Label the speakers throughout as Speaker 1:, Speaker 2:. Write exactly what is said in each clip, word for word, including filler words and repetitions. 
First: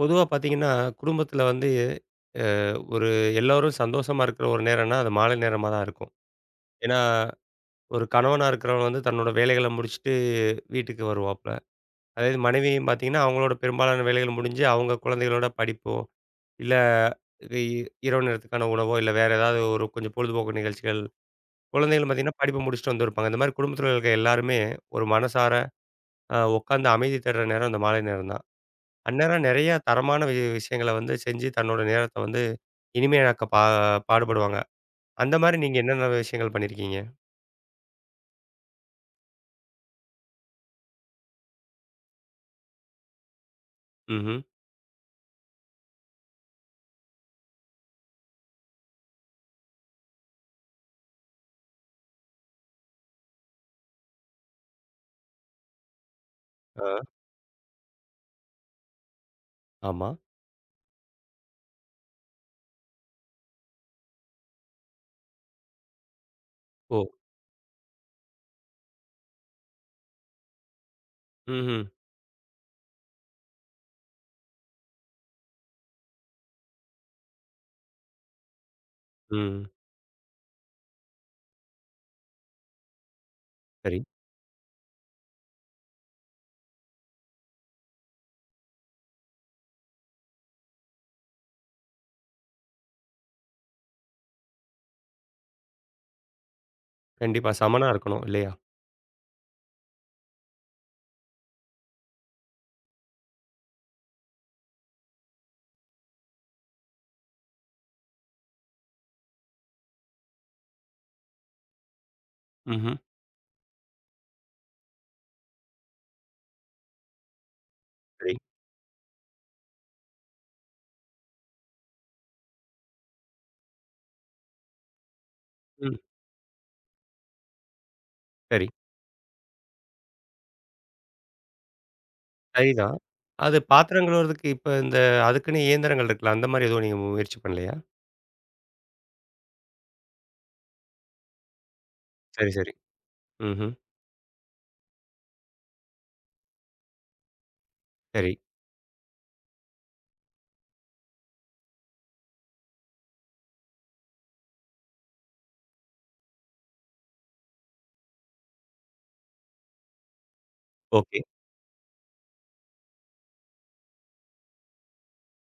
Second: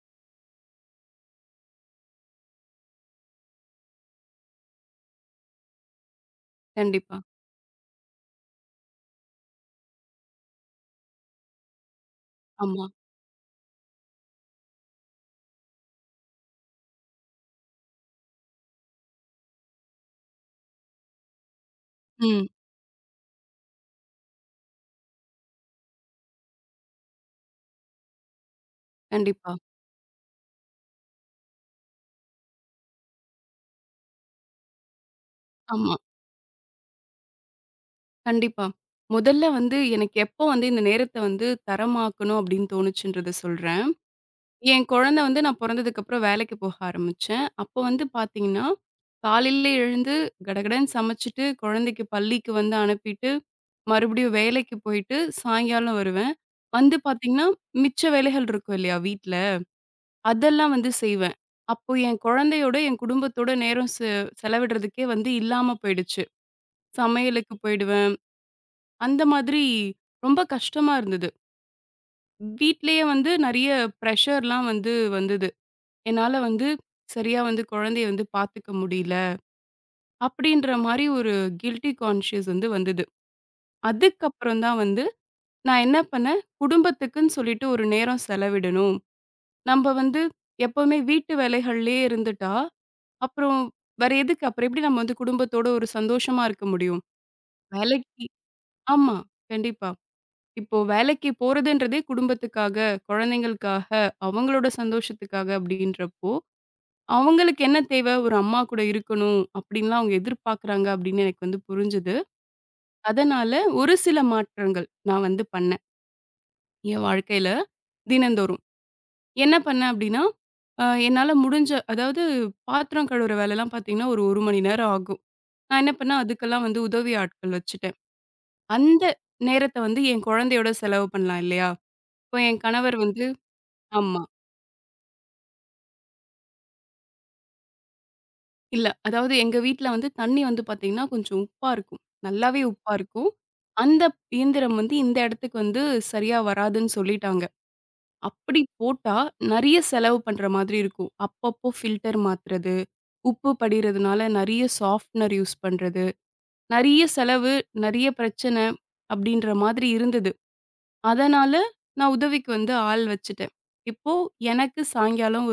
Speaker 1: பொதுவா பார்த்தீங்கன்னா, குடும்பத்தில வந்து ஒரு எல்லோரும் சந்தோஷமா இருக்கிற ஒரு நேரம்னா, அது மாலை நேரமா தான் இருக்கும். ஏன்னா,
Speaker 2: கண்டிப்பா.
Speaker 1: ஒரு கணவனா இருக்கிறவன் வந்து தன்னோட வேலைகள முடிச்சுட்டு வீட்டுக்கு வருவாப்புல. அதே இது
Speaker 2: ஆமா.
Speaker 1: மனைவியும் பார்த்தீங்கன்னா, அவங்களோட பெரும்பாலான வேலைகள் முடிஞ்சு, அவங்க குழந்தைகளோட படிப்போ, இல்ல இ இரவு நேரத்துக்கான உணவோ, இல்ல வேற ஏதாவது ஒரு கொஞ்சம் பொழுதுபோக்கு நிகழ்ச்சிகள். குழந்தைகள் பார்த்தீங்கன்னா,
Speaker 2: ம்.
Speaker 1: படிப்ப முடிச்சுட்டு வந்திருப்பாங்க. இந்த மாரி குடும்பத்தில இருக்க எல்லாருமே ஒரு மனசார அ உட்காந்து அமைதி தேடுற நேரம் இந்த மாலை நேரம் தான். அந்நேரம்
Speaker 2: கண்டிப்பா.
Speaker 1: நெறைய தரமான வி விஷயங்கள வந்து செஞ்சு தன்னோட நேரத்த வந்து இனிமையாக்க பா பாடுபடுவாங்க. அந்த மாரி நீங்க
Speaker 2: ஆமா.
Speaker 1: என்னென்ன விஷயங்கள் பண்ணியிருக்கீங்க?
Speaker 2: கண்டிப்பா. முதல்ல வந்து எனக்கு எப்போ வந்து இந்த நேரத்த வந்து தரமாக்கணும் அப்படின்னு தோணுச்சுன்றத சொல்றேன்.
Speaker 1: ம்ஹ்ம்.
Speaker 2: என் குழந்தை வந்து நான் பொறந்ததுக்கப்புறம் வேலைக்கு போக ஆரம்பிச்சேன். அப்போ வந்து பார்த்தீங்கன்னா, காலையில எழுந்து கடகடன்னு சமைச்சுட்டு, குழந்தைக்கு பள்ளிக்கு வந்து அனுப்பிட்டு, மறுபடியும் வேலைக்கு போயிட்டு சாயங்காலம் வருவேன்.
Speaker 1: ஆ.
Speaker 2: வந்து பார்த்தீங்கன்னா, மிச்ச வேலைகள் இருக்கும் இல்லையா வீட்ல,
Speaker 1: ஆமா.
Speaker 2: அதெல்லாம் வந்து செய்வேன். அப்போ என் குழந்தையோட, என் குடும்பத்தோட நேரம் செ செலவிடுறதுக்கே வந்து இல்லாம போயிடுச்சு.
Speaker 1: ஓ!
Speaker 2: சமையலுக்கு போயிடுவேன். அந்த மாதிரி ரொம்ப கஷ்டமா இருந்தது.
Speaker 1: ம்ஹ்ம்.
Speaker 2: வீட்லயே வந்து நெறைய பிரஷர்லாம் வந்து வந்தது. என்னால வந்து சரியா வந்து குழந்தைய வந்து பார்த்துக்க முடியல.
Speaker 1: ம்.
Speaker 2: அப்படின்ற மாரி ஒரு கில்டி கான்ஷியஸ் வந்து வந்தது.
Speaker 1: சரி.
Speaker 2: அதுக்கப்புறம் தான் வந்து நான் என்ன பண்ணேன், குடும்பத்துக்குன்னு சொல்லிட்டு ஒரு நேரம் செலவிடணும். நம்ப வந்து எப்பவுமே வீட்டு வேலைகள்லயே இருந்துட்டா, அப்புறம் வேற எதுக்கு? அப்புறம் எப்படி நம்ம வந்து குடும்பத்தோட ஒரு சந்தோஷமா இருக்க முடியும்?
Speaker 1: கண்டிப்பா. சமனா இருக்கணும்
Speaker 2: வேலைக்கு
Speaker 1: இல்லையா?
Speaker 2: ஆமா. கண்டிப்பா. இப்போ வேலைக்கு போறதுன்றதே குடும்பத்துக்காக, குழந்தைங்களுக்காக, அவங்களோட சந்தோஷத்துக்காக அப்படின்றப்போ, அவங்களுக்கு என்ன தேவை? ஒரு அம்மா கூட இருக்கணும் அப்படின்லாம் அவங்க எதிர்பார்க்குறாங்க அப்படின்னு எனக்கு வந்து புரிஞ்சுது.
Speaker 1: ம்ஹ்ம்.
Speaker 2: அதனால ஒரு சில மாற்றங்கள் நான் வந்து பண்ணேன். என் வாழ்க்கையில
Speaker 1: சரி.
Speaker 2: தினந்தோறும். என்ன பண்ணேன் அப்படின்னா, அ என்னால முடிஞ்ச அதாவது பாத்திரம் கழுவுற வேலைலாம் பார்த்தீங்கன்னா, ஒரு 1 மணி நேரம் ஆகும். நான் என்ன
Speaker 1: ம்.
Speaker 2: பண்ணேன், அதுக்கெல்லாம் வந்து உதவி ஆட்கள் வச்சுட்டேன்.
Speaker 1: சரி.
Speaker 2: அந்த நேரத்த வந்து என் குழந்தையோட செலவு பண்ணலாம் இல்லையா? இப்போ என்
Speaker 1: சரிதான்.
Speaker 2: கணவர் வந்து
Speaker 1: அது பாத்திரம்
Speaker 2: ஆமா.
Speaker 1: கழுவுறதுக்கு இப்ப இந்த அதுக்குன்னு இயந்திரங்கள் இருக்குல்ல. அந்த மாரி எதுவும் நீங்க முயற்சி பண்ணலையா?
Speaker 2: இல்ல. அதாவது எங்க வீட்ல வந்து தண்ணீ வந்து பாத்தீங்கன்னா, கொஞ்சம் உப்பா இருக்கும்.
Speaker 1: சரி,
Speaker 2: நல்லாவே
Speaker 1: சரி.
Speaker 2: உப்பா இருக்கும்.
Speaker 1: ம்ஹ்ம்.
Speaker 2: அந்த இயந்திரம் வந்து இந்த இடத்துக்கு வந்து சரியா வராதுன்னு சொல்லிட்டாங்க.
Speaker 1: சரி.
Speaker 2: அப்படி போட்டா நெறைய செலவு பண்ற மாதிரி இருக்கும். அப்பப்போ ஃபில்டர் மாத்துறது, உப்பு படியிறதுனால நெறைய சாஃப்ட்னர் யூஸ் பண்றது, நெறைய செலவு, நெறைய பிரச்சனை அப்படின்ற மாதிரி இருந்தது.
Speaker 1: ஓகே.
Speaker 2: அதனால நான் உதவிக்கு வந்து ஆள் வச்சுட்டேன். இப்போ எனக்கு சாயங்காலம்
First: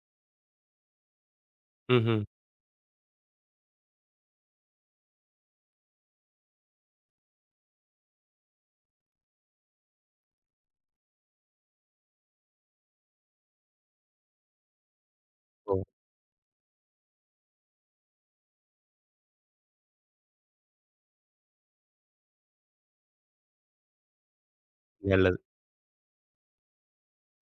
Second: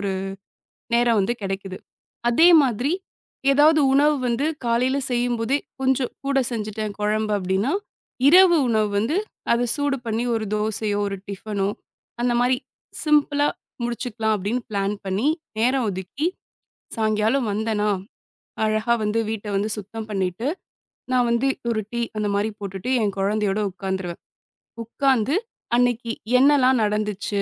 Speaker 2: நேரம் வந்து கிடைக்குது.
Speaker 1: ம்ஹ்ம்.
Speaker 2: அதே மாதிரி ஏதாவது உணவு வந்து காலையில செய்யும்போதே கொஞ்சம் கூட செஞ்சுட்டேன் குழம்பு அப்டின்னா, இரவு உணவு வந்து அத சூடு பண்ணி ஒரு தோசையோ, ஒரு டிஃபனோ அந்த மாரி சிம்பிளா முடிச்சுக்கலாம் அப்டின்னு பிளான் பண்ணி,
Speaker 1: ஓ!
Speaker 2: நேரம் ஒதுக்கி சாயங்காலம் வந்தேனா, அழகா வந்து வீட்ட வந்து சுத்தம் பண்ணிட்டு, நான் வந்து ஒரு டீ அந்த மாரி போட்டுட்டு என் குழந்தையோட உட்காந்துருவேன். உட்காந்து
Speaker 1: நல்லது.
Speaker 2: அன்னைக்கு என்னலாம் நடந்துச்சு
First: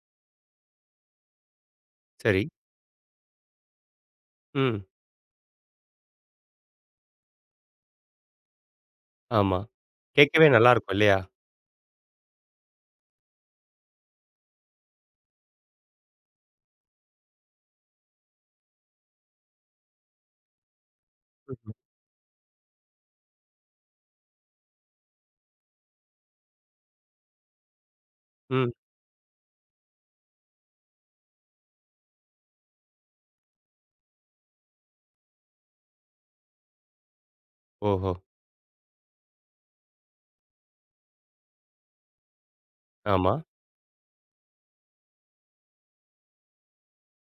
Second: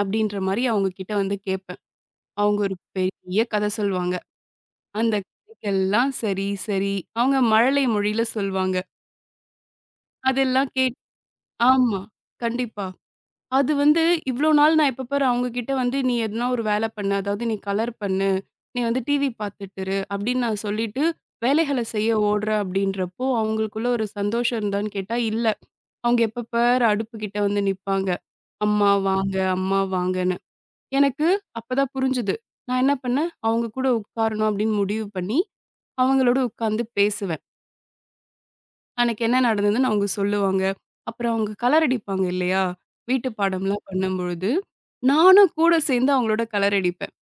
Speaker 2: அப்டின்ற மாரி அவங்க கிட்ட வந்து கேட்பேன்.
Speaker 1: சரி.
Speaker 2: அவங்க ஒரு பெரிய கத சொல்வாங்க.
Speaker 1: ம்.
Speaker 2: அந்த கதைக்கெல்லாம் சரி, சரி. அவங்க மழலை மொழியில சொல்வாங்க.
Speaker 1: ஆமா. கேட்கவே
Speaker 2: அதெல்லாம்
Speaker 1: நல்லாருக்கும்
Speaker 2: கேட்
Speaker 1: இல்லையா?
Speaker 2: ஆமா. கண்டிப்பா. அது வந்து இவ்ளோ நாள் நான் எப்ப பாரு அவங்க கிட்ட வந்து, "நீ எதுனா ஒரு வேல பண்ணு. அதாவது நீ கலர் பண்ணு. நீ வந்து டிவி பார்த்துட்டு இரு" அப்படின்னு நான் சொல்லிட்டு, வேலைகள செய்ய ஓடுறேன் அப்படின்றப்போ, அவங்களுக்குள்ள ஒரு சந்தோஷம் இருந்தான்னு கேட்டா, இல்ல. அவங்க எப்ப பாரு அடுப்பு கிட்ட வந்து நிப்பாங்க.
Speaker 1: ம்.
Speaker 2: "அம்மா வாங்க, அம்மா வாங்கன்னு." எனக்கு அப்பதான் புரிஞ்சுது. நான் என்ன பண்ணேன், அவங்க கூட உட்காரணும் அப்படின்னு முடிவு பண்ணி, அவங்களோட உட்கார்ந்து பேசுவேன்.
Speaker 1: ஓஹோ!
Speaker 2: அன்னைக்கு என்ன நடந்ததுன்னு அவங்க சொல்லுவாங்க. அப்புறம் அவங்க கலர் அடிப்பாங்க இல்லையா? வீட்டு
Speaker 1: ஆமா.
Speaker 2: பாடம்லாம் பண்ணும்பொழுது, நானும் கூட சேர்ந்து அவங்களோட கலர் அடிப்பேன்.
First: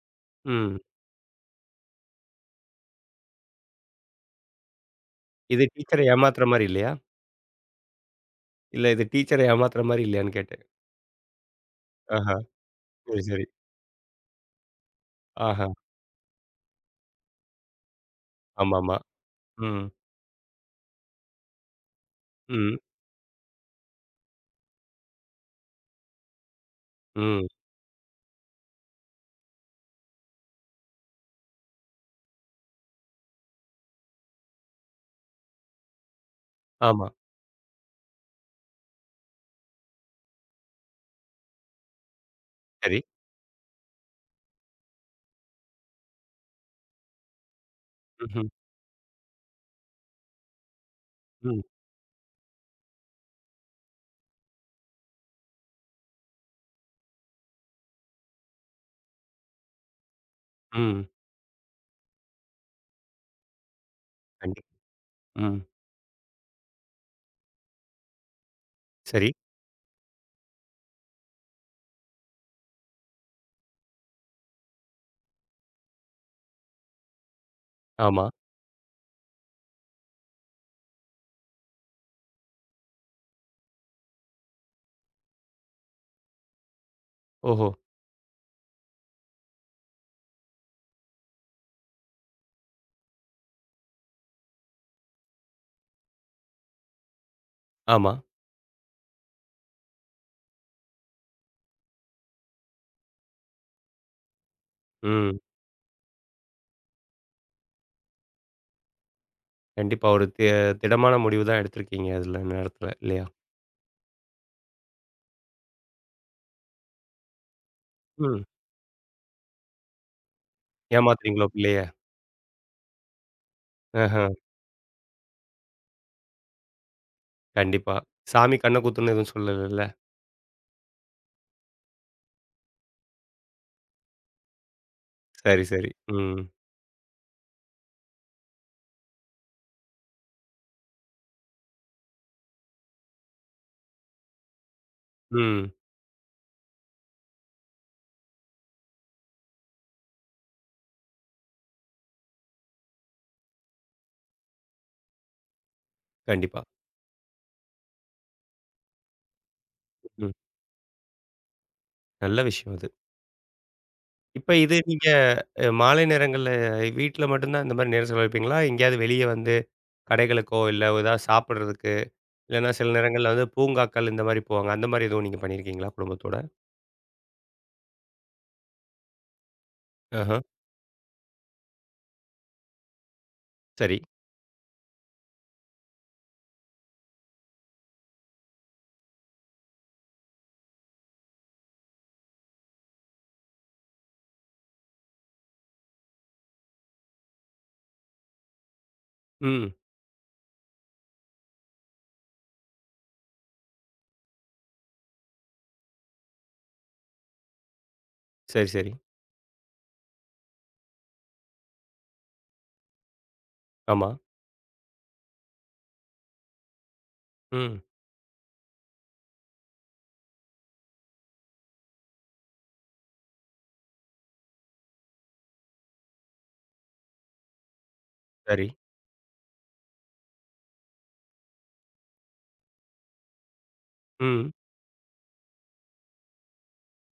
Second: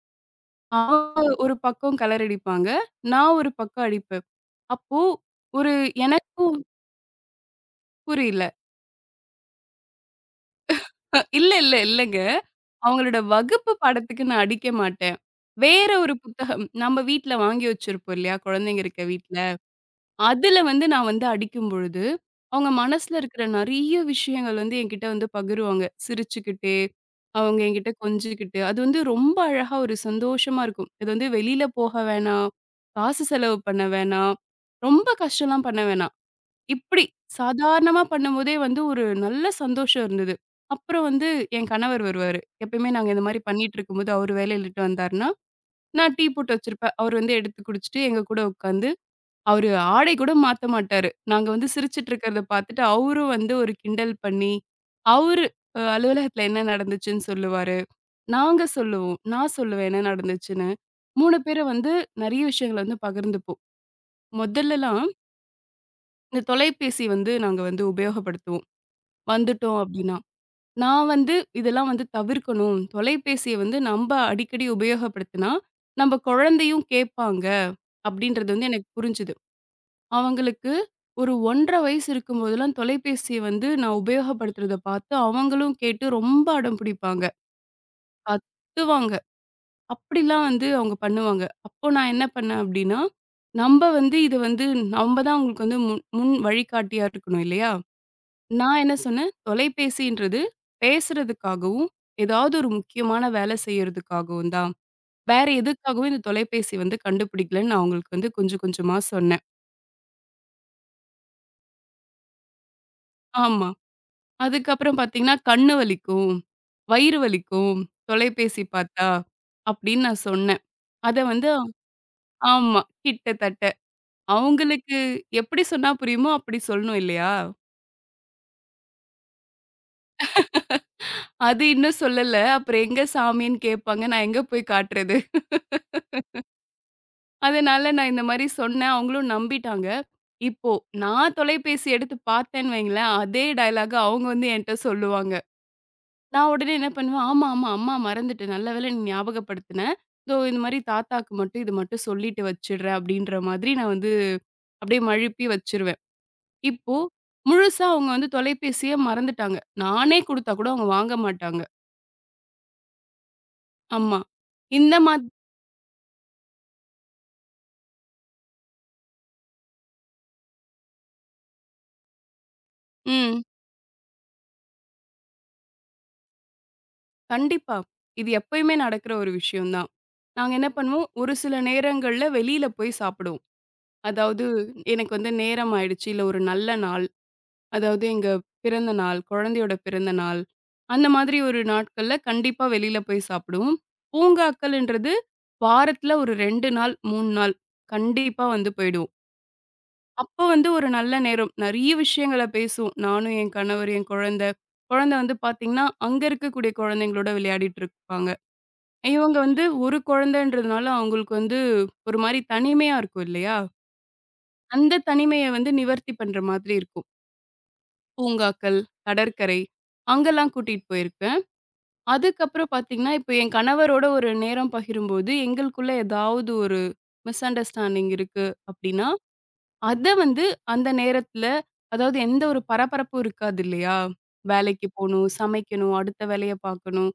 Speaker 1: ம்.
Speaker 2: அவங்க ஒரு பக்கம் கலர் அடிப்பாங்க. நான் ஒரு பக்கம் அடிப்பேன். அப்போ
Speaker 1: இது
Speaker 2: ஒரு
Speaker 1: டீச்சர
Speaker 2: எனக்கு
Speaker 1: ஏமாத்துற மாரி இல்லையா?
Speaker 2: புரியல.
Speaker 1: இல்ல இது டீச்சர ஏமாத்துற மாரி இல்லையான்னு கேட்டேன்.
Speaker 2: அஹ், இல்ல, இல்ல, இல்லங்க.
Speaker 1: ஆஹா!
Speaker 2: அவங்களோட
Speaker 1: சரி, சரி.
Speaker 2: வகுப்பு பாடத்துக்கு நான் அடிக்க மாட்டேன்.
Speaker 1: ஆஹா!
Speaker 2: வேற ஒரு புத்தகம் நம்ம வீட்ல வாங்கி வச்சிருப்போம் இல்லையா? குழந்தைங்க
Speaker 1: ஆமாமா.
Speaker 2: இருக்க வீட்ல.
Speaker 1: ம்.
Speaker 2: அதுல வந்து நான் வந்து அடிக்கும்பொழுது, அவங்க
Speaker 1: ம்.
Speaker 2: மனசுல இருக்கிற நெறைய விஷயங்கள் வந்து என்கிட்ட வந்து பகிருவாங்க. சிரிச்சுக்கிட்டே,
Speaker 1: ம்.
Speaker 2: அவங்க என்கிட்ட கொஞ்சிக்கிட்டு, அது வந்து ரொம்ப அழகா ஒரு சந்தோஷமா இருக்கும். இது வந்து வெளியில போக வேணாம், காசு செலவு பண்ண வேணாம், ரொம்ப கஷ்டம்லாம் பண்ண வேணாம். இப்டி
Speaker 1: ஆமா.
Speaker 2: சாதாரணமா பண்ணும்போதே வந்து ஒரு நல்ல சந்தோஷம் இருந்தது. அப்புறம் வந்து என் கணவர் வருவாரு. எப்பயுமே
Speaker 1: சரி.
Speaker 2: நாங்க இந்த மாரி பண்ணிட்டு இருக்கும்போது, அவரு வேலைய விட்டு வந்தாருன்னா, நான் டீ போட்டு வச்சிருப்பேன். அவரு வந்து எடுத்து குடிச்சுட்டு எங்க கூட
Speaker 1: ம்ஹ்ம்.
Speaker 2: உட்காந்து அவரு ஆடை கூட மாத்த மாட்டாரு. நாங்க
Speaker 1: ம்.
Speaker 2: வந்து சிரிச்சுட்டு இருக்கிறத பார்த்துட்டு, அவரும் வந்து ஒரு கிண்டல் பண்ணி, அவரு அ அலுவலகத்துல என்ன நடந்துச்சுன்னு சொல்லுவாரு. நாங்க சொல்லுவோம். நான் சொல்லுவேன் என்ன நடந்துச்சுன்னு.
Speaker 1: ம்.
Speaker 2: மூன்று பேரும் வந்து நெறைய விஷயங்கள வந்து பகிர்ந்துப்போம்.
Speaker 1: கண்டிப்
Speaker 2: மொதல்லலாம்
Speaker 1: ம்.
Speaker 2: இந்த தொலைபேசி வந்து நாங்க வந்து உபயோகப்படுத்துவோம்.
Speaker 1: சரி.
Speaker 2: வந்துட்டோம் அப்டின்னா. நான் வந்து இதெல்லாம் வந்து தவிர்க்கணும். தொலைபேசிய வந்து நம்ப அடிக்கடி உபயோகப்படுத்தினா, நம்ப குழந்தையும் கேட்பாங்க.
Speaker 1: ஆமா.
Speaker 2: அப்டின்றது வந்து எனக்கு புரிஞ்சுது. அவங்களுக்கு ஒரு ஒன்றரை வயசு இருக்கும்போதெல்லாம் தொலைபேசிய வந்து நான் உபயோகப்படுத்துறத பார்த்து, அவங்களும் கேட்டு ரொம்ப அடம் பிடிப்பாங்க.
Speaker 1: ஓஹோ!
Speaker 2: கத்துவாங்க. அப்படிலாம் வந்து அவங்க பண்ணுவாங்க. அப்போ நான் என்ன பண்ணேன் அப்படின்னா, நம்ப வந்து இது வந்து நம்ப தான் அவங்களுக்கு வந்து முன் முன் வழிகாட்டியா இருக்கணும் இல்லையா?
Speaker 1: ஆமா.
Speaker 2: நான் என்ன சொன்னேன், தொலைபேசின்றது பேசுறதுக்காகவும், ஏதாவது ஒரு முக்கியமான வேலை செய்யறதுக்காகவும் தான்.
Speaker 1: ம்.
Speaker 2: வேற எதுக்காகவும் இந்த தொலைபேசி வந்து கண்டுபிடிக்கலன்னு நான் அவங்களுக்கு வந்து கொஞ்சம் கொஞ்சமா சொன்னேன்.
Speaker 1: கண்டிப்பா ஒரு தி திடமான முடிவு தான் எடுத்திருக்கீங்க அதுல நேரத்துல இல்லையா?
Speaker 2: ஆமா. அதுக்கப்புறம் பார்த்தீங்கன்னா, கண்ணு வலிக்கும், வயிறு வலிக்கும்,
Speaker 1: ம்.
Speaker 2: தொலைபேசி பார்த்தா, அப்படின்னு நான் சொன்னேன். அத
Speaker 1: ஏமாத்துறீங்களோ
Speaker 2: வந்து
Speaker 1: பிள்ளைய?
Speaker 2: ஆமா. கிட்டத்தட்ட.
Speaker 1: ஆஹா!
Speaker 2: அவங்களுக்கு எப்படி சொன்னா புரியுமோ, அப்படி சொல்லணும் இல்லையா?
Speaker 1: கண்டிப்பா. சாமி கண்ண குத்தும்ன்னு எதுவும் சொல்லலல்ல.
Speaker 2: அது இன்னும் சொல்லல. அப்புறம் எங்க சாமின்னு கேட்பாங்க. நான் எங்க போய் காட்டுறது?
Speaker 1: சரி, சரி. ம்.
Speaker 2: அதனால நான் இந்த மாரி சொன்னேன். அவங்களும் நம்பிட்டாங்க. இப்போ நான் தொலைபேசி எடுத்து பார்த்தேன்னு வைங்களேன், அதே டயலாக்க அவங்க வந்து என்ட்ட சொல்லுவாங்க.
Speaker 1: ம்.
Speaker 2: நான் உடனே என்ன பண்ணுவேன், ஆமா, ஆமா, அம்மா மறந்துட்டேன். நல்ல வேளை நீ ஞாபகப்படுத்தின. இதோ இந்த மாரி தாத்தாக்கு மட்டும் இது மட்டும் சொல்லிட்டு வச்சுடுறேன் அப்படின்ற மாதிரி நான் வந்து அப்படியே மழுப்பி வச்சுருவேன்.
Speaker 1: கண்டிப்பா.
Speaker 2: இப்போ முழுசா அவங்க வந்து தொலைபேசிய மறந்துட்டாங்க. நானே
Speaker 1: ம்.
Speaker 2: குடுத்தா கூட அவங்க வாங்க மாட்டாங்க.
Speaker 1: நல்ல விஷயம் அது.
Speaker 2: ஆமா.
Speaker 1: இப்ப இது
Speaker 2: இந்த
Speaker 1: நீங்க
Speaker 2: மா
Speaker 1: அ மாலை நேரங்கள்ல வீட்ல மட்டும் தான் இந்த மாரி நேரம் செலவழிப்பீங்களா? எங்கேயாவது வெளிய வந்து கடைகளுக்கோ, இல்ல ஏதாவது சாப்பிடுறதுக்கு, இல்லன்னா சில நேரங்கள்ல
Speaker 2: ம்.
Speaker 1: வந்து பூங்காக்கள் இந்த மாரி போவாங்க. அந்த மாரி எதுவும் நீங்க பண்ணியிருக்கீங்களா குடும்பத்தோட?
Speaker 2: கண்டிப்பா. இது எப்பயுமே நடக்கிற ஒரு விஷயம் தான்.
Speaker 1: ஆஹா,
Speaker 2: நாங்க என்ன பண்ணுவோம், ஒரு சில நேரங்கள்ல வெளியில போய் சாப்பிடுவோம்.
Speaker 1: சரி.
Speaker 2: அதாவது எனக்கு வந்து நேரம் ஆயிடுச்சு, இல்ல ஒரு நல்ல நாள். அதாவது எங்க பிறந்த நாள், குழந்தையோட பிறந்த நாள், அந்த மாதிரி ஒரு நாட்கள்ல கண்டிப்பா வெளியில போய் சாப்பிடுவோம். பூங்காக்கள்ன்றது வாரத்துல ஒரு இரண்டு நாள், மூன்று நாள் கண்டிப்பா வந்து போயிடுவோம்.
Speaker 1: ம்.
Speaker 2: அப்போ வந்து ஒரு நல்ல நேரம். நெறைய விஷயங்கள பேசுவோம். நானும், என் கணவர், என் குழந்தை. குழந்தை வந்து பார்த்தீங்கன்னா, அங்க இருக்கக்கூடிய குழந்தைங்களோட விளையாடிட்டு இருப்பாங்க.
Speaker 1: சரி, சரி.
Speaker 2: இவங்க வந்து ஒரு குழந்தைன்றதுனால அவங்களுக்கு வந்து ஒரு மாரி தனிமையா இருக்கும் இல்லையா?
Speaker 1: ஆமா.
Speaker 2: அந்த தனிமைய வந்து நிவர்த்தி பண்ற மாதிரி இருக்கும்.
Speaker 1: ம்.
Speaker 2: பூங்காக்கள், கடற்கரை அங்கெல்லாம் கூட்டிட்டு போயிருக்கேன். அதுக்கப்புறம் பார்த்தீங்கன்னா, இப்ப என் கணவரோட ஒரு நேரம் பகிரும்போது, எங்களுக்குள்ள ஏதாவது ஒரு மிஸ் அண்டர்ஸ்டாண்டிங் இருக்கு
Speaker 1: சரி.
Speaker 2: அப்டின்னா, அத வந்து அந்த நேரத்துல அதாவது எந்த ஒரு பரபரப்பும் இருக்காது இல்லையா?
Speaker 1: ம்.
Speaker 2: வேலைக்கு போணும், சமைக்கணும், அடுத்த வேலைய பார்க்கணும்.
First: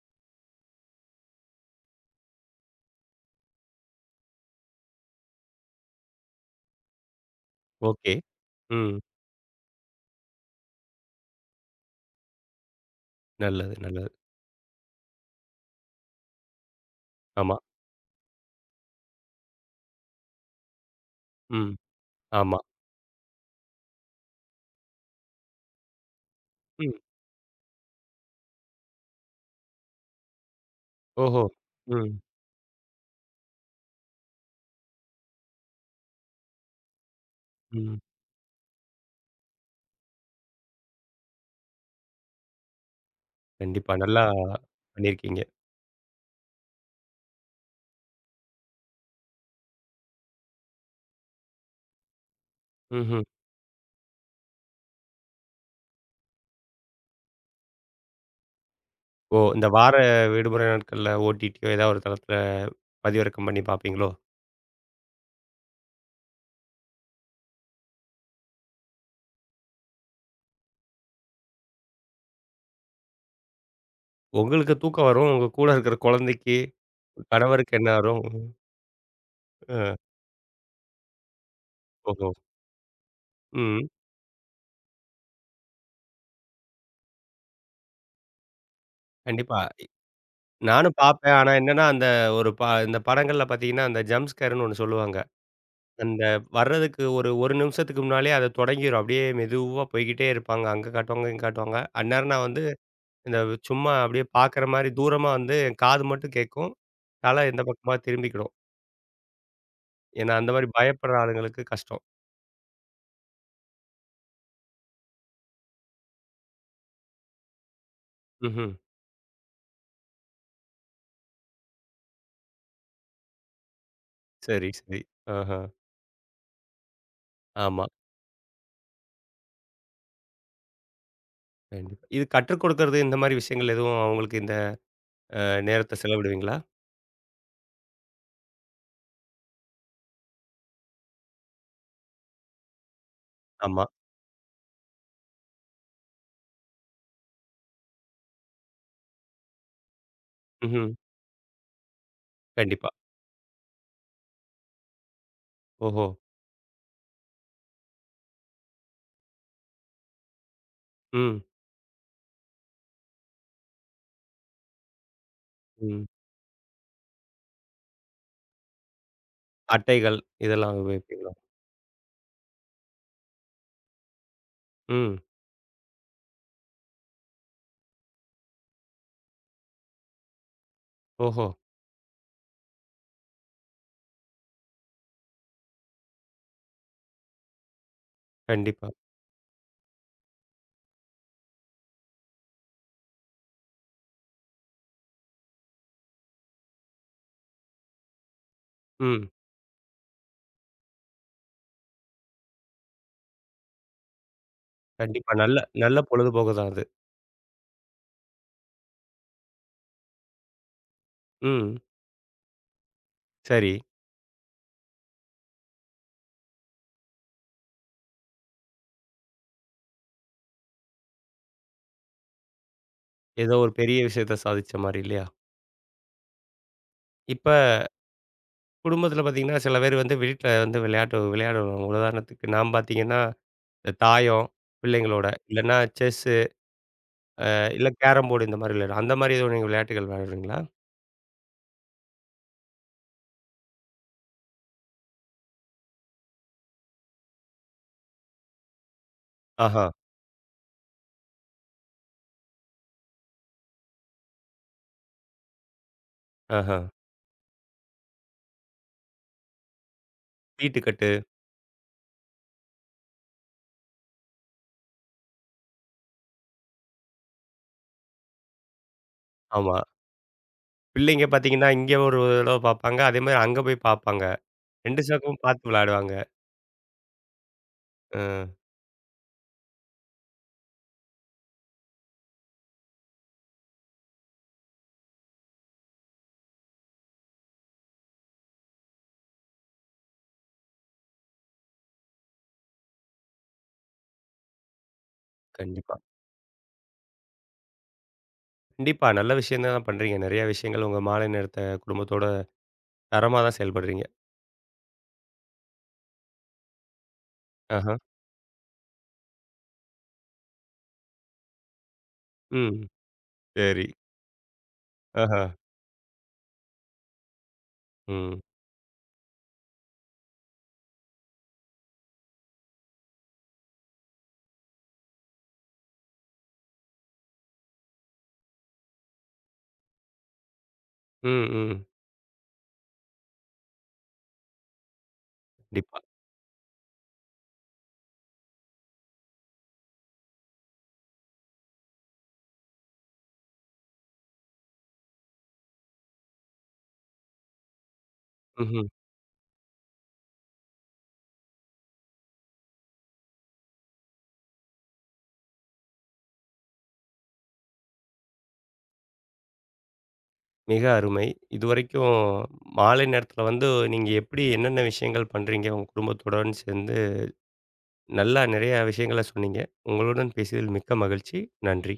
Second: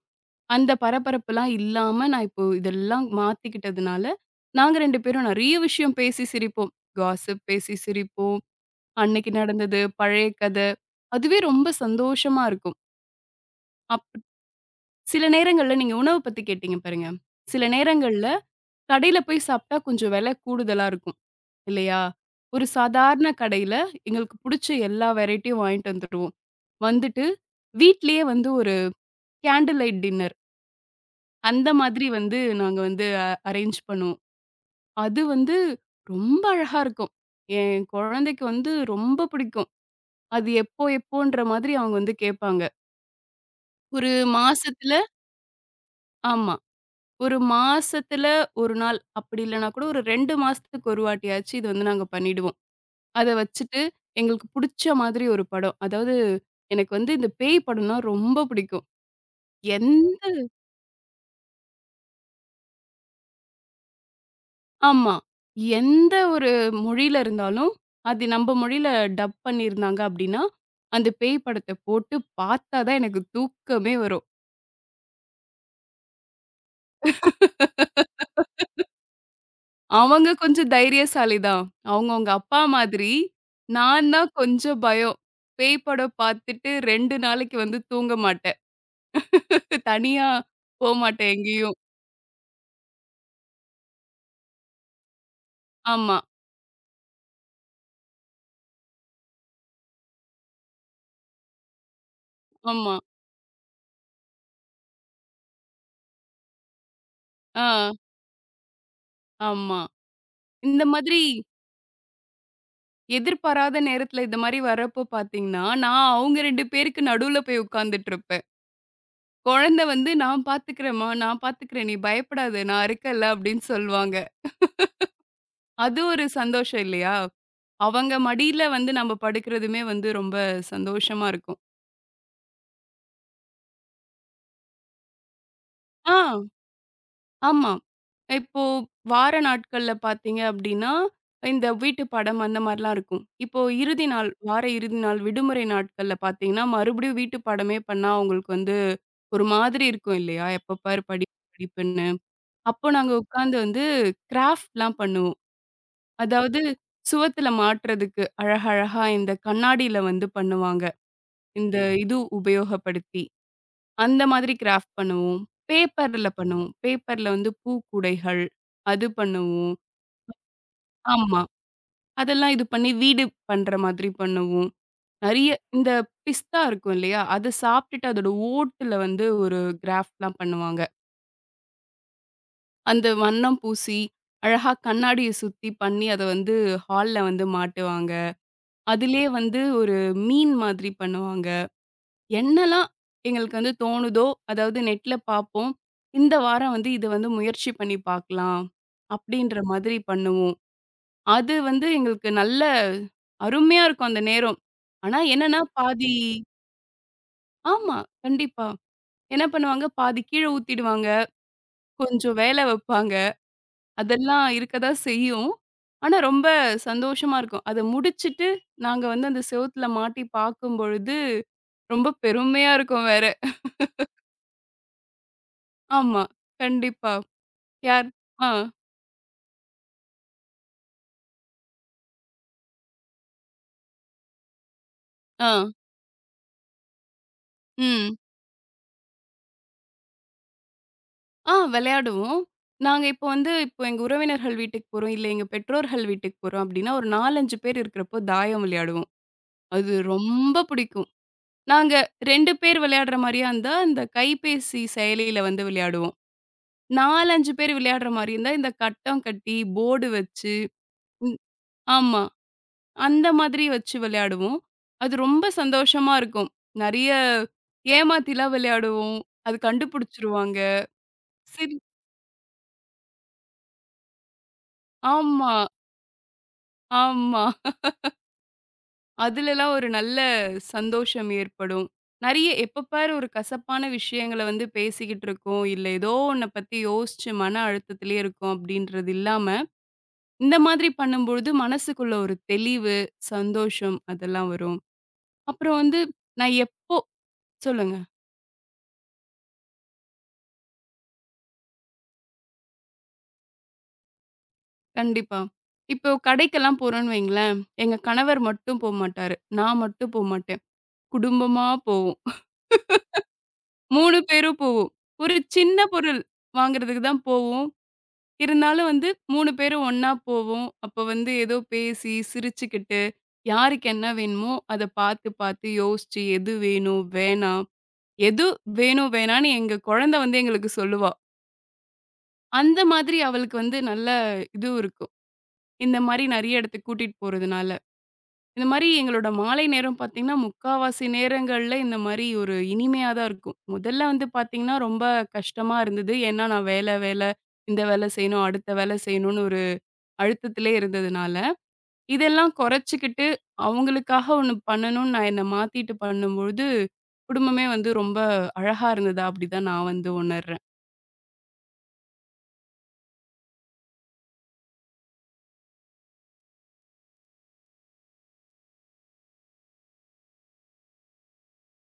Speaker 2: அந்த பரபரப்புலாம் இல்லாம நான் இப்போ இதெல்லாம் மாத்திக்கிட்டதுனால, நாங்க இரண்டு பேரும் நெறைய விஷயம் பேசி சிரிப்போம். காசிப் பேசி
Speaker 1: ஓகே.
Speaker 2: சிரிப்போம்.
Speaker 1: ம்.
Speaker 2: அன்னைக்கு நடந்தது, பழைய கத. அதுவே ரொம்ப சந்தோஷமா இருக்கும்.
Speaker 1: நல்லது,
Speaker 2: அப்
Speaker 1: நல்லது.
Speaker 2: சில நேரங்கள்ல நீங்க உணவு பத்தி கேட்டீங்க பாருங்க.
Speaker 1: ஆமா.
Speaker 2: சில நேரங்கள்ல கடையில போய் சாப்பிட்டா கொஞ்சம் விலை கூடுதலா இருக்கும்,
Speaker 1: ம்.
Speaker 2: இல்லையா?
Speaker 1: ஆமா.
Speaker 2: ஒரு சாதாரண கடையில எங்களுக்கு புடிச்ச எல்லா வெரைட்டியும் வாங்கிட்டு வந்துருவோம்.
Speaker 1: ம்.
Speaker 2: வந்துட்டு வீட்லயே வந்து ஒரு கேண்டில் லைட் டின்னர்
Speaker 1: ஓஹோ!
Speaker 2: அந்த மாதிரி
Speaker 1: ம்.
Speaker 2: வந்து நாங்க வந்து அ அரேஞ்ச் பண்ணுவோம். அது வந்து ரொம்ப அழகா இருக்கும். என்
Speaker 1: ம்.
Speaker 2: குழந்தைக்கு வந்து ரொம்ப பிடிக்கும். அது எப்போ எப்போன்ற மாதிரி அவங்க வந்து கேட்பாங்க.
Speaker 1: கண்டிப்பா.
Speaker 2: ஒரு
Speaker 1: நல்லா
Speaker 2: மாசத்துல
Speaker 1: பண்ணியிருக்கீங்க.
Speaker 2: ஆமா. ஒரு மாசத்துல ஒரு நாள், அப்படி இல்லன்னா கூட ஒரு இரண்டு மாசத்துக்கு ஒரு வாட்டியாச்சு இது வந்து நாங்க பண்ணிடுவோம்.
Speaker 1: ம்ஹ்ம்.
Speaker 2: அத வச்சுட்டு எங்களுக்கு புடிச்ச மாதிரி ஒரு படம். அதாவது எனக்கு வந்து இந்த பேய் படம்னா ரொம்ப பிடிக்கும்.
Speaker 1: ஓ! இந்த
Speaker 2: என்
Speaker 1: வார விடுமுறை நாட்கள்ல ஓடிடியோ ஏதாவது ஒரு தளத்துல பதிவிறக்கம் பண்ணி பார்ப்பீங்களோ?
Speaker 2: ஆமா. எந்த ஒரு மொழியில இருந்தாலும், அது நம்ப மொழியில டப் பண்ணியிருந்தாங்க அப்படின்னா, அந்த பேய் படத்த போட்டு பார்த்தா தான் எனக்கு தூக்கமே வரும்.
Speaker 1: உங்களுக்கு தூக்கம் வரும். உங்க கூட இருக்கிற குழந்தைக்கு, கணவருக்கு என்ன வரும்? அ
Speaker 2: அவங்க கொஞ்சம் தைரியசாலி தான். அவங்க
Speaker 1: ஓஹோ!
Speaker 2: உங்க அப்பா மாதிரி.
Speaker 1: ம்.
Speaker 2: நான் தான் கொஞ்சம் பயம். பேய் படம் பார்த்துட்டு இரண்டு நாளைக்கு வந்து தூங்க மாட்டேன்.
Speaker 1: கண்டிப்பா. இ
Speaker 2: தனியா
Speaker 1: நானும்
Speaker 2: போமாட்டேன்
Speaker 1: பாப்பேன். ஆனா
Speaker 2: எங்கேயும்.
Speaker 1: என்னன்னா, அந்த ஒரு ப இந்த படங்கள்ல பாத்தீங்கன்னா, அந்த ஜம்ப் ஸ்கேர்ன்னு ஒண்ணு சொல்லுவாங்க.
Speaker 2: ஆமா,
Speaker 1: அந்த வர்றதுக்கு ஒரு 1 நிமிஷத்துக்கு முன்னாலயே அது தொடங்கிரும். அப்படியே மெதுவா போய்க்கிட்டே இருப்பாங்க. அங்க காட்டுவாங்க, இங்க காட்டுவாங்க. அந்நேரம் நான் வந்து
Speaker 2: ஆமா.
Speaker 1: இந்த சும்மா அப்படியே பாக்குற மாரி தூரமா வந்து என் காது மட்டும் கேக்கும். தல எந்த
Speaker 2: ஆ,
Speaker 1: பக்கமா திரும்பிக்கிடும்.
Speaker 2: ஆமா.
Speaker 1: ஏன்னா, அந்த மாரி
Speaker 2: இந்த
Speaker 1: பயப்படுற
Speaker 2: மாதிரி
Speaker 1: ஆளுங்களுக்கு கஷ்டம்.
Speaker 2: எதிர்பாராத நேரத்துல இந்த மாரி வரப்போ பார்த்தீங்கன்னா, நான் அவங்க இரண்டு பேருக்கு நடுவுல போய் உட்கார்ந்துட்டு இருப்பேன்.
Speaker 1: ம்ஹ்ம்.
Speaker 2: குழந்தை வந்து "நான் பார்த்துக்கிறேன்ம்மா, நான் பார்த்துக்கிறேன். நீ பயப்படாத. நான் இருக்கேன்ல" அப்படின்னு சொல்லுவாங்க.
Speaker 1: சரி, சரி. ஆஹா.
Speaker 2: அது ஒரு சந்தோஷம் இல்லையா?
Speaker 1: ஆமா.
Speaker 2: அவங்க மடியில வந்து நம்ம படுக்கிறதுமே வந்து ரொம்ப சந்தோஷமா இருக்கும்.
Speaker 1: கண்டிப்பா. இது கற்றுக் கொடுக்கறது இந்த மாரி விஷயங்கள் எதுவும் அவங்களுக்கு இந்த நேரத்த
Speaker 2: ஆ,
Speaker 1: செலவிடுவீங்களா?
Speaker 2: ஆமா. இப்போ வார நாட்கள்ல பார்த்தீங்க அப்டின்னா, இந்த வீட்டு படம் அந்த மாரிலாம் இருக்கும். இப்போ
Speaker 1: ஆமா.
Speaker 2: இறுதி நாள், வார இறுதி நாள் விடுமுறை நாட்கள்ல பார்த்தீங்கன்னா, மறுபடியும் வீட்டு படமே பண்ணா அவங்களுக்கு வந்து ஒரு மாதிரி இருக்கும் இல்லையா? எப்ப
Speaker 1: ம்ஹ்ம்.
Speaker 2: பாரு படி படிப்புன்னு. அப்போ
Speaker 1: கண்டிப்பா.
Speaker 2: நாங்க உட்காந்து வந்து கிராஃப்ட்லாம் பண்ணுவோம்.
Speaker 1: ஓஹோ!
Speaker 2: அதாவது சுவத்துல மாட்டுறதுக்கு அழகழகா இந்த கண்ணாடியில வந்து பண்ணுவாங்க.
Speaker 1: ம்.
Speaker 2: இந்த இது உபயோகப்படுத்தி. அந்த மாதிரி கிராஃப்ட் பண்ணுவோம்.
Speaker 1: ம்.
Speaker 2: பேப்பர்ல பண்ணுவோம். பேப்பர்ல வந்து பூக்கூடைகள், அது பண்ணுவோம்.
Speaker 1: அட்டைகள் இதெல்லாம் உபயோகிப்பீங்களா?
Speaker 2: ஆமா. அதெல்லாம் இது பண்ணி வீடு பண்ற மாதிரி பண்ணுவோம்.
Speaker 1: ம்.
Speaker 2: நெறைய இந்த பிஸ்தா இருக்கும் இல்லையா? அத சாப்பிட்டுட்டு அதோட ஓட்டுல வந்து ஒரு கிராஃப்ட்லாம் பண்ணுவாங்க.
Speaker 1: ஓஹோ!
Speaker 2: அந்த வண்ணம் பூசி, அழகா கண்ணாடிய சுத்தி பண்ணி அத வந்து ஹால்ல வந்து மாட்டுவாங்க.
Speaker 1: கண்டிப்பா.
Speaker 2: அதிலயே வந்து ஒரு மீன் மாதிரி பண்ணுவாங்க. என்னலாம் எங்களுக்கு வந்து தோணுதோ, அதாவது நெட்ல பார்ப்போம். இந்த வாரம் வந்து இது வந்து முயற்சி பண்ணி பார்க்கலாம்.
Speaker 1: ம்.
Speaker 2: அப்படின்ற மாதிரி பண்ணுவோம். அது வந்து எங்களுக்கு நல்ல அருமையா இருக்கும் அந்த நேரம். ஆனா
Speaker 1: கண்டிப்பா. நல்ல
Speaker 2: என்னன்னா
Speaker 1: நல்ல
Speaker 2: பாதி
Speaker 1: பொழுதுபோக்கு தான் அது.
Speaker 2: ஆமா, கண்டிப்பா. என்ன பண்ணுவாங்க, பாதி கீழ ஊத்திடுவாங்க.
Speaker 1: ம்.
Speaker 2: கொஞ்சம் வேல வைப்பாங்க.
Speaker 1: சரி.
Speaker 2: அதெல்லாம் இருக்க தான் செய்யும். ஆனா ரொம்ப சந்தோஷமா இருக்கும். அத முடிச்சுட்டு நாங்க வந்து அந்த செவுத்துல மாட்டி பார்க்கும்பொழுது, ரொம்ப பெருமையா இருக்கும் வேற.
Speaker 1: ஏதோ ஒரு பெரிய விஷயத்த சாதிச்ச மாரி இல்லையா?
Speaker 2: ஆமா, கண்டிப்பா.
Speaker 1: இப்ப
Speaker 2: யார்? ஆ,
Speaker 1: குடும்பத்தில பார்த்தீங்கன்னா, சில பேர் வந்து வீட்ல வந்து விளையாட்டு விளையாடுவாங்க. உதாரணத்துக்கு நான் பார்த்தீங்கன்னா, இந்த தாயம் பிள்ளைங்களோட,
Speaker 2: ஆ,
Speaker 1: இல்லன்னா செஸ்ஸு, இல்ல
Speaker 2: ம்.
Speaker 1: கேரம் போர்டு இந்த மாரி விளையாடுவோம். அந்த மாரி எதுவும் நீங்க விளையாட்டுகள் விளையாடுவீங்களா?
Speaker 2: ஆ விளையாடுவோம். நாங்க இப்போ வந்து இப்போ எங்க உறவினர்கள் வீட்டுக்கு போறோம், இல்ல எங்க பெற்றோர்கள் வீட்டுக்கு போறோம் அப்டின்னா, ஒரு நான்கு, ஐந்து பேர் இருக்கிறப்போ தாயம் விளையாடுவோம்.
Speaker 1: ஆஹா,
Speaker 2: அது ரொம்ப பிடிக்கும். நாங்க இரண்டு பேர் விளையாடுற மாரியா இருந்தா, இந்த கைபேசி செயலியில வந்து விளையாடுவோம்.
Speaker 1: ஆஹா.
Speaker 2: நான்கு, ஐந்து பேர் விளையாடுற மாரி இருந்தா, இந்த கட்டம் கட்டி, போர்டு வச்சு
Speaker 1: சீட்டுக்கட்டு.
Speaker 2: ம் ஆமா. அந்த மாதிரி வச்சு விளையாடுவோம். அது ரொம்ப சந்தோஷமா இருக்கும். நெறைய ஏமாத்திலாம் விளையாடுவோம். அது
Speaker 1: ஆமா.
Speaker 2: கண்டுபிடிச்சுருவாங்க.
Speaker 1: பிள்ளைங்க பார்த்தீங்கன்னா,
Speaker 2: சில
Speaker 1: இங்க ஒரு தடவ பார்ப்பாங்க. அதேமாரி அங்க போய் பார்ப்பாங்க. ரெண்டு பக்கமும்
Speaker 2: ஆமா,
Speaker 1: பார்த்து விளையாடுவாங்க.
Speaker 2: ஆமா.
Speaker 1: அ.
Speaker 2: அதுலலாம் ஒரு நல்ல சந்தோஷம் ஏற்படும். நெறைய எப்ப பாரு ஒரு கசப்பான விஷயங்கள வந்து பேசிக்கிட்டு இருக்கோம். இல்ல ஏதோ ஒண்ண பத்தி யோசிச்சு மன அழுத்தத்திலே இருக்கோம் அப்படின்றது இல்லாம, இந்த மாதிரி பண்ணும்பொழுது மனசுக்குள்ள ஒரு தெளிவு, சந்தோஷம் அதெல்லாம் வரும். அப்புறம்
Speaker 1: கண்டிப்பா.
Speaker 2: வந்து நான் எப்போ சொல்லுங்க.
Speaker 1: கண்டிப்பா. நல்ல விஷயம் தான் பண்றீங்க. நெறைய விஷயங்கள் உங்க மாலை நேரத்த குடும்பத்தோட தரமா தான் செயல்படுறீங்க.
Speaker 2: கண்டிப்பா. இப்போ கடைக்கெல்லாம் போறோம்ன்னு வைங்களேன்,
Speaker 1: ஆஹா.
Speaker 2: எங்க கணவர் மட்டும் போமாட்டாரு. நான் மட்டும் போமாட்டேன். குடும்பமா போவோம்.
Speaker 1: ம். சரி.
Speaker 2: மூன்று பேரும் போவோம். ஒரு
Speaker 1: ஆஹா.
Speaker 2: சின்ன பொருள் வாங்குறதுக்கு தான் போவோம்.
Speaker 1: ம்.
Speaker 2: இருந்தாலும் வந்து மூன்று பேரும் ஒண்ணா போவோம். அப்போ வந்து ஏதோ பேசி, சிரிச்சுக்கிட்டு, யாருக்கு என்ன வேணுமோ, அத பார்த்து பார்த்து யோசிச்சு, எது வேணும், வேணாம், எது வேணும், வேணான்னு எங்க குழந்தை வந்து எங்களுக்கு சொல்லுவா.
Speaker 1: ம், ம்.
Speaker 2: அந்த மாதிரி அவளுக்கு வந்து நல்ல இதுவும் இருக்கும். இந்த
Speaker 1: கண்டிப்பா.
Speaker 2: மாரி நெறைய இடத்துக்கு கூட்டிட்டு போறதுனால. இந்த மாரி எங்களோட மாலை நேரம் பார்த்தீங்கன்னா, முக்காவாசி நேரங்கள்ல இந்த மாரி ஒரு இனிமையா தான் இருக்கும். முதல்ல வந்து பார்த்தீங்கன்னா, ரொம்ப கஷ்டமா இருந்தது. ஏன்னா, நான் வேலை வேலை, இந்த வேலை செய்யணும், அடுத்த
Speaker 1: ம்ஹ்ம்.
Speaker 2: வேலை செய்யணும்னு ஒரு அழுத்தத்திலே இருந்ததுனால, இதெல்லாம் குறைச்சுக்கிட்டு அவங்களுக்காக ஒண்ணு பண்ணணும்னு நான் என்ன மாத்திட்டு பண்ணும்பொழுது, குடும்பமே வந்து ரொம்ப அழகா இருந்ததா அப்படிதான் நான் வந்து உணர்றேன்.
Speaker 1: மிக அருமை. இதுவரைக்கும் மாலை நேரத்தில வந்து நீங்க எப்படி என்னென்ன விஷயங்கள் பண்றீங்க? உங்க குடும்பத்துடன் சேர்ந்து நல்லா நெறைய விஷயங்கள சொன்னீங்க. உங்களுடன் பேசியதில் மிக்க மகிழ்ச்சி. நன்றி.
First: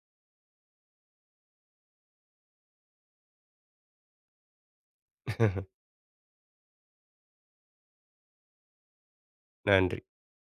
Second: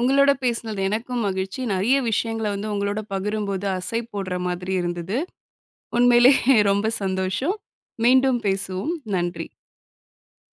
Speaker 2: உங்களோட பேசினது எனக்கும் மகிழ்ச்சி. நெறைய விஷயங்கள வந்து உங்களோட பகிரும்போது அசை போடுற மாதிரி இருந்தது. உண்மையிலே ரொம்ப சந்தோஷம். மீண்டும் பேசுவோம். நன்றி.
Speaker 1: நன்றி.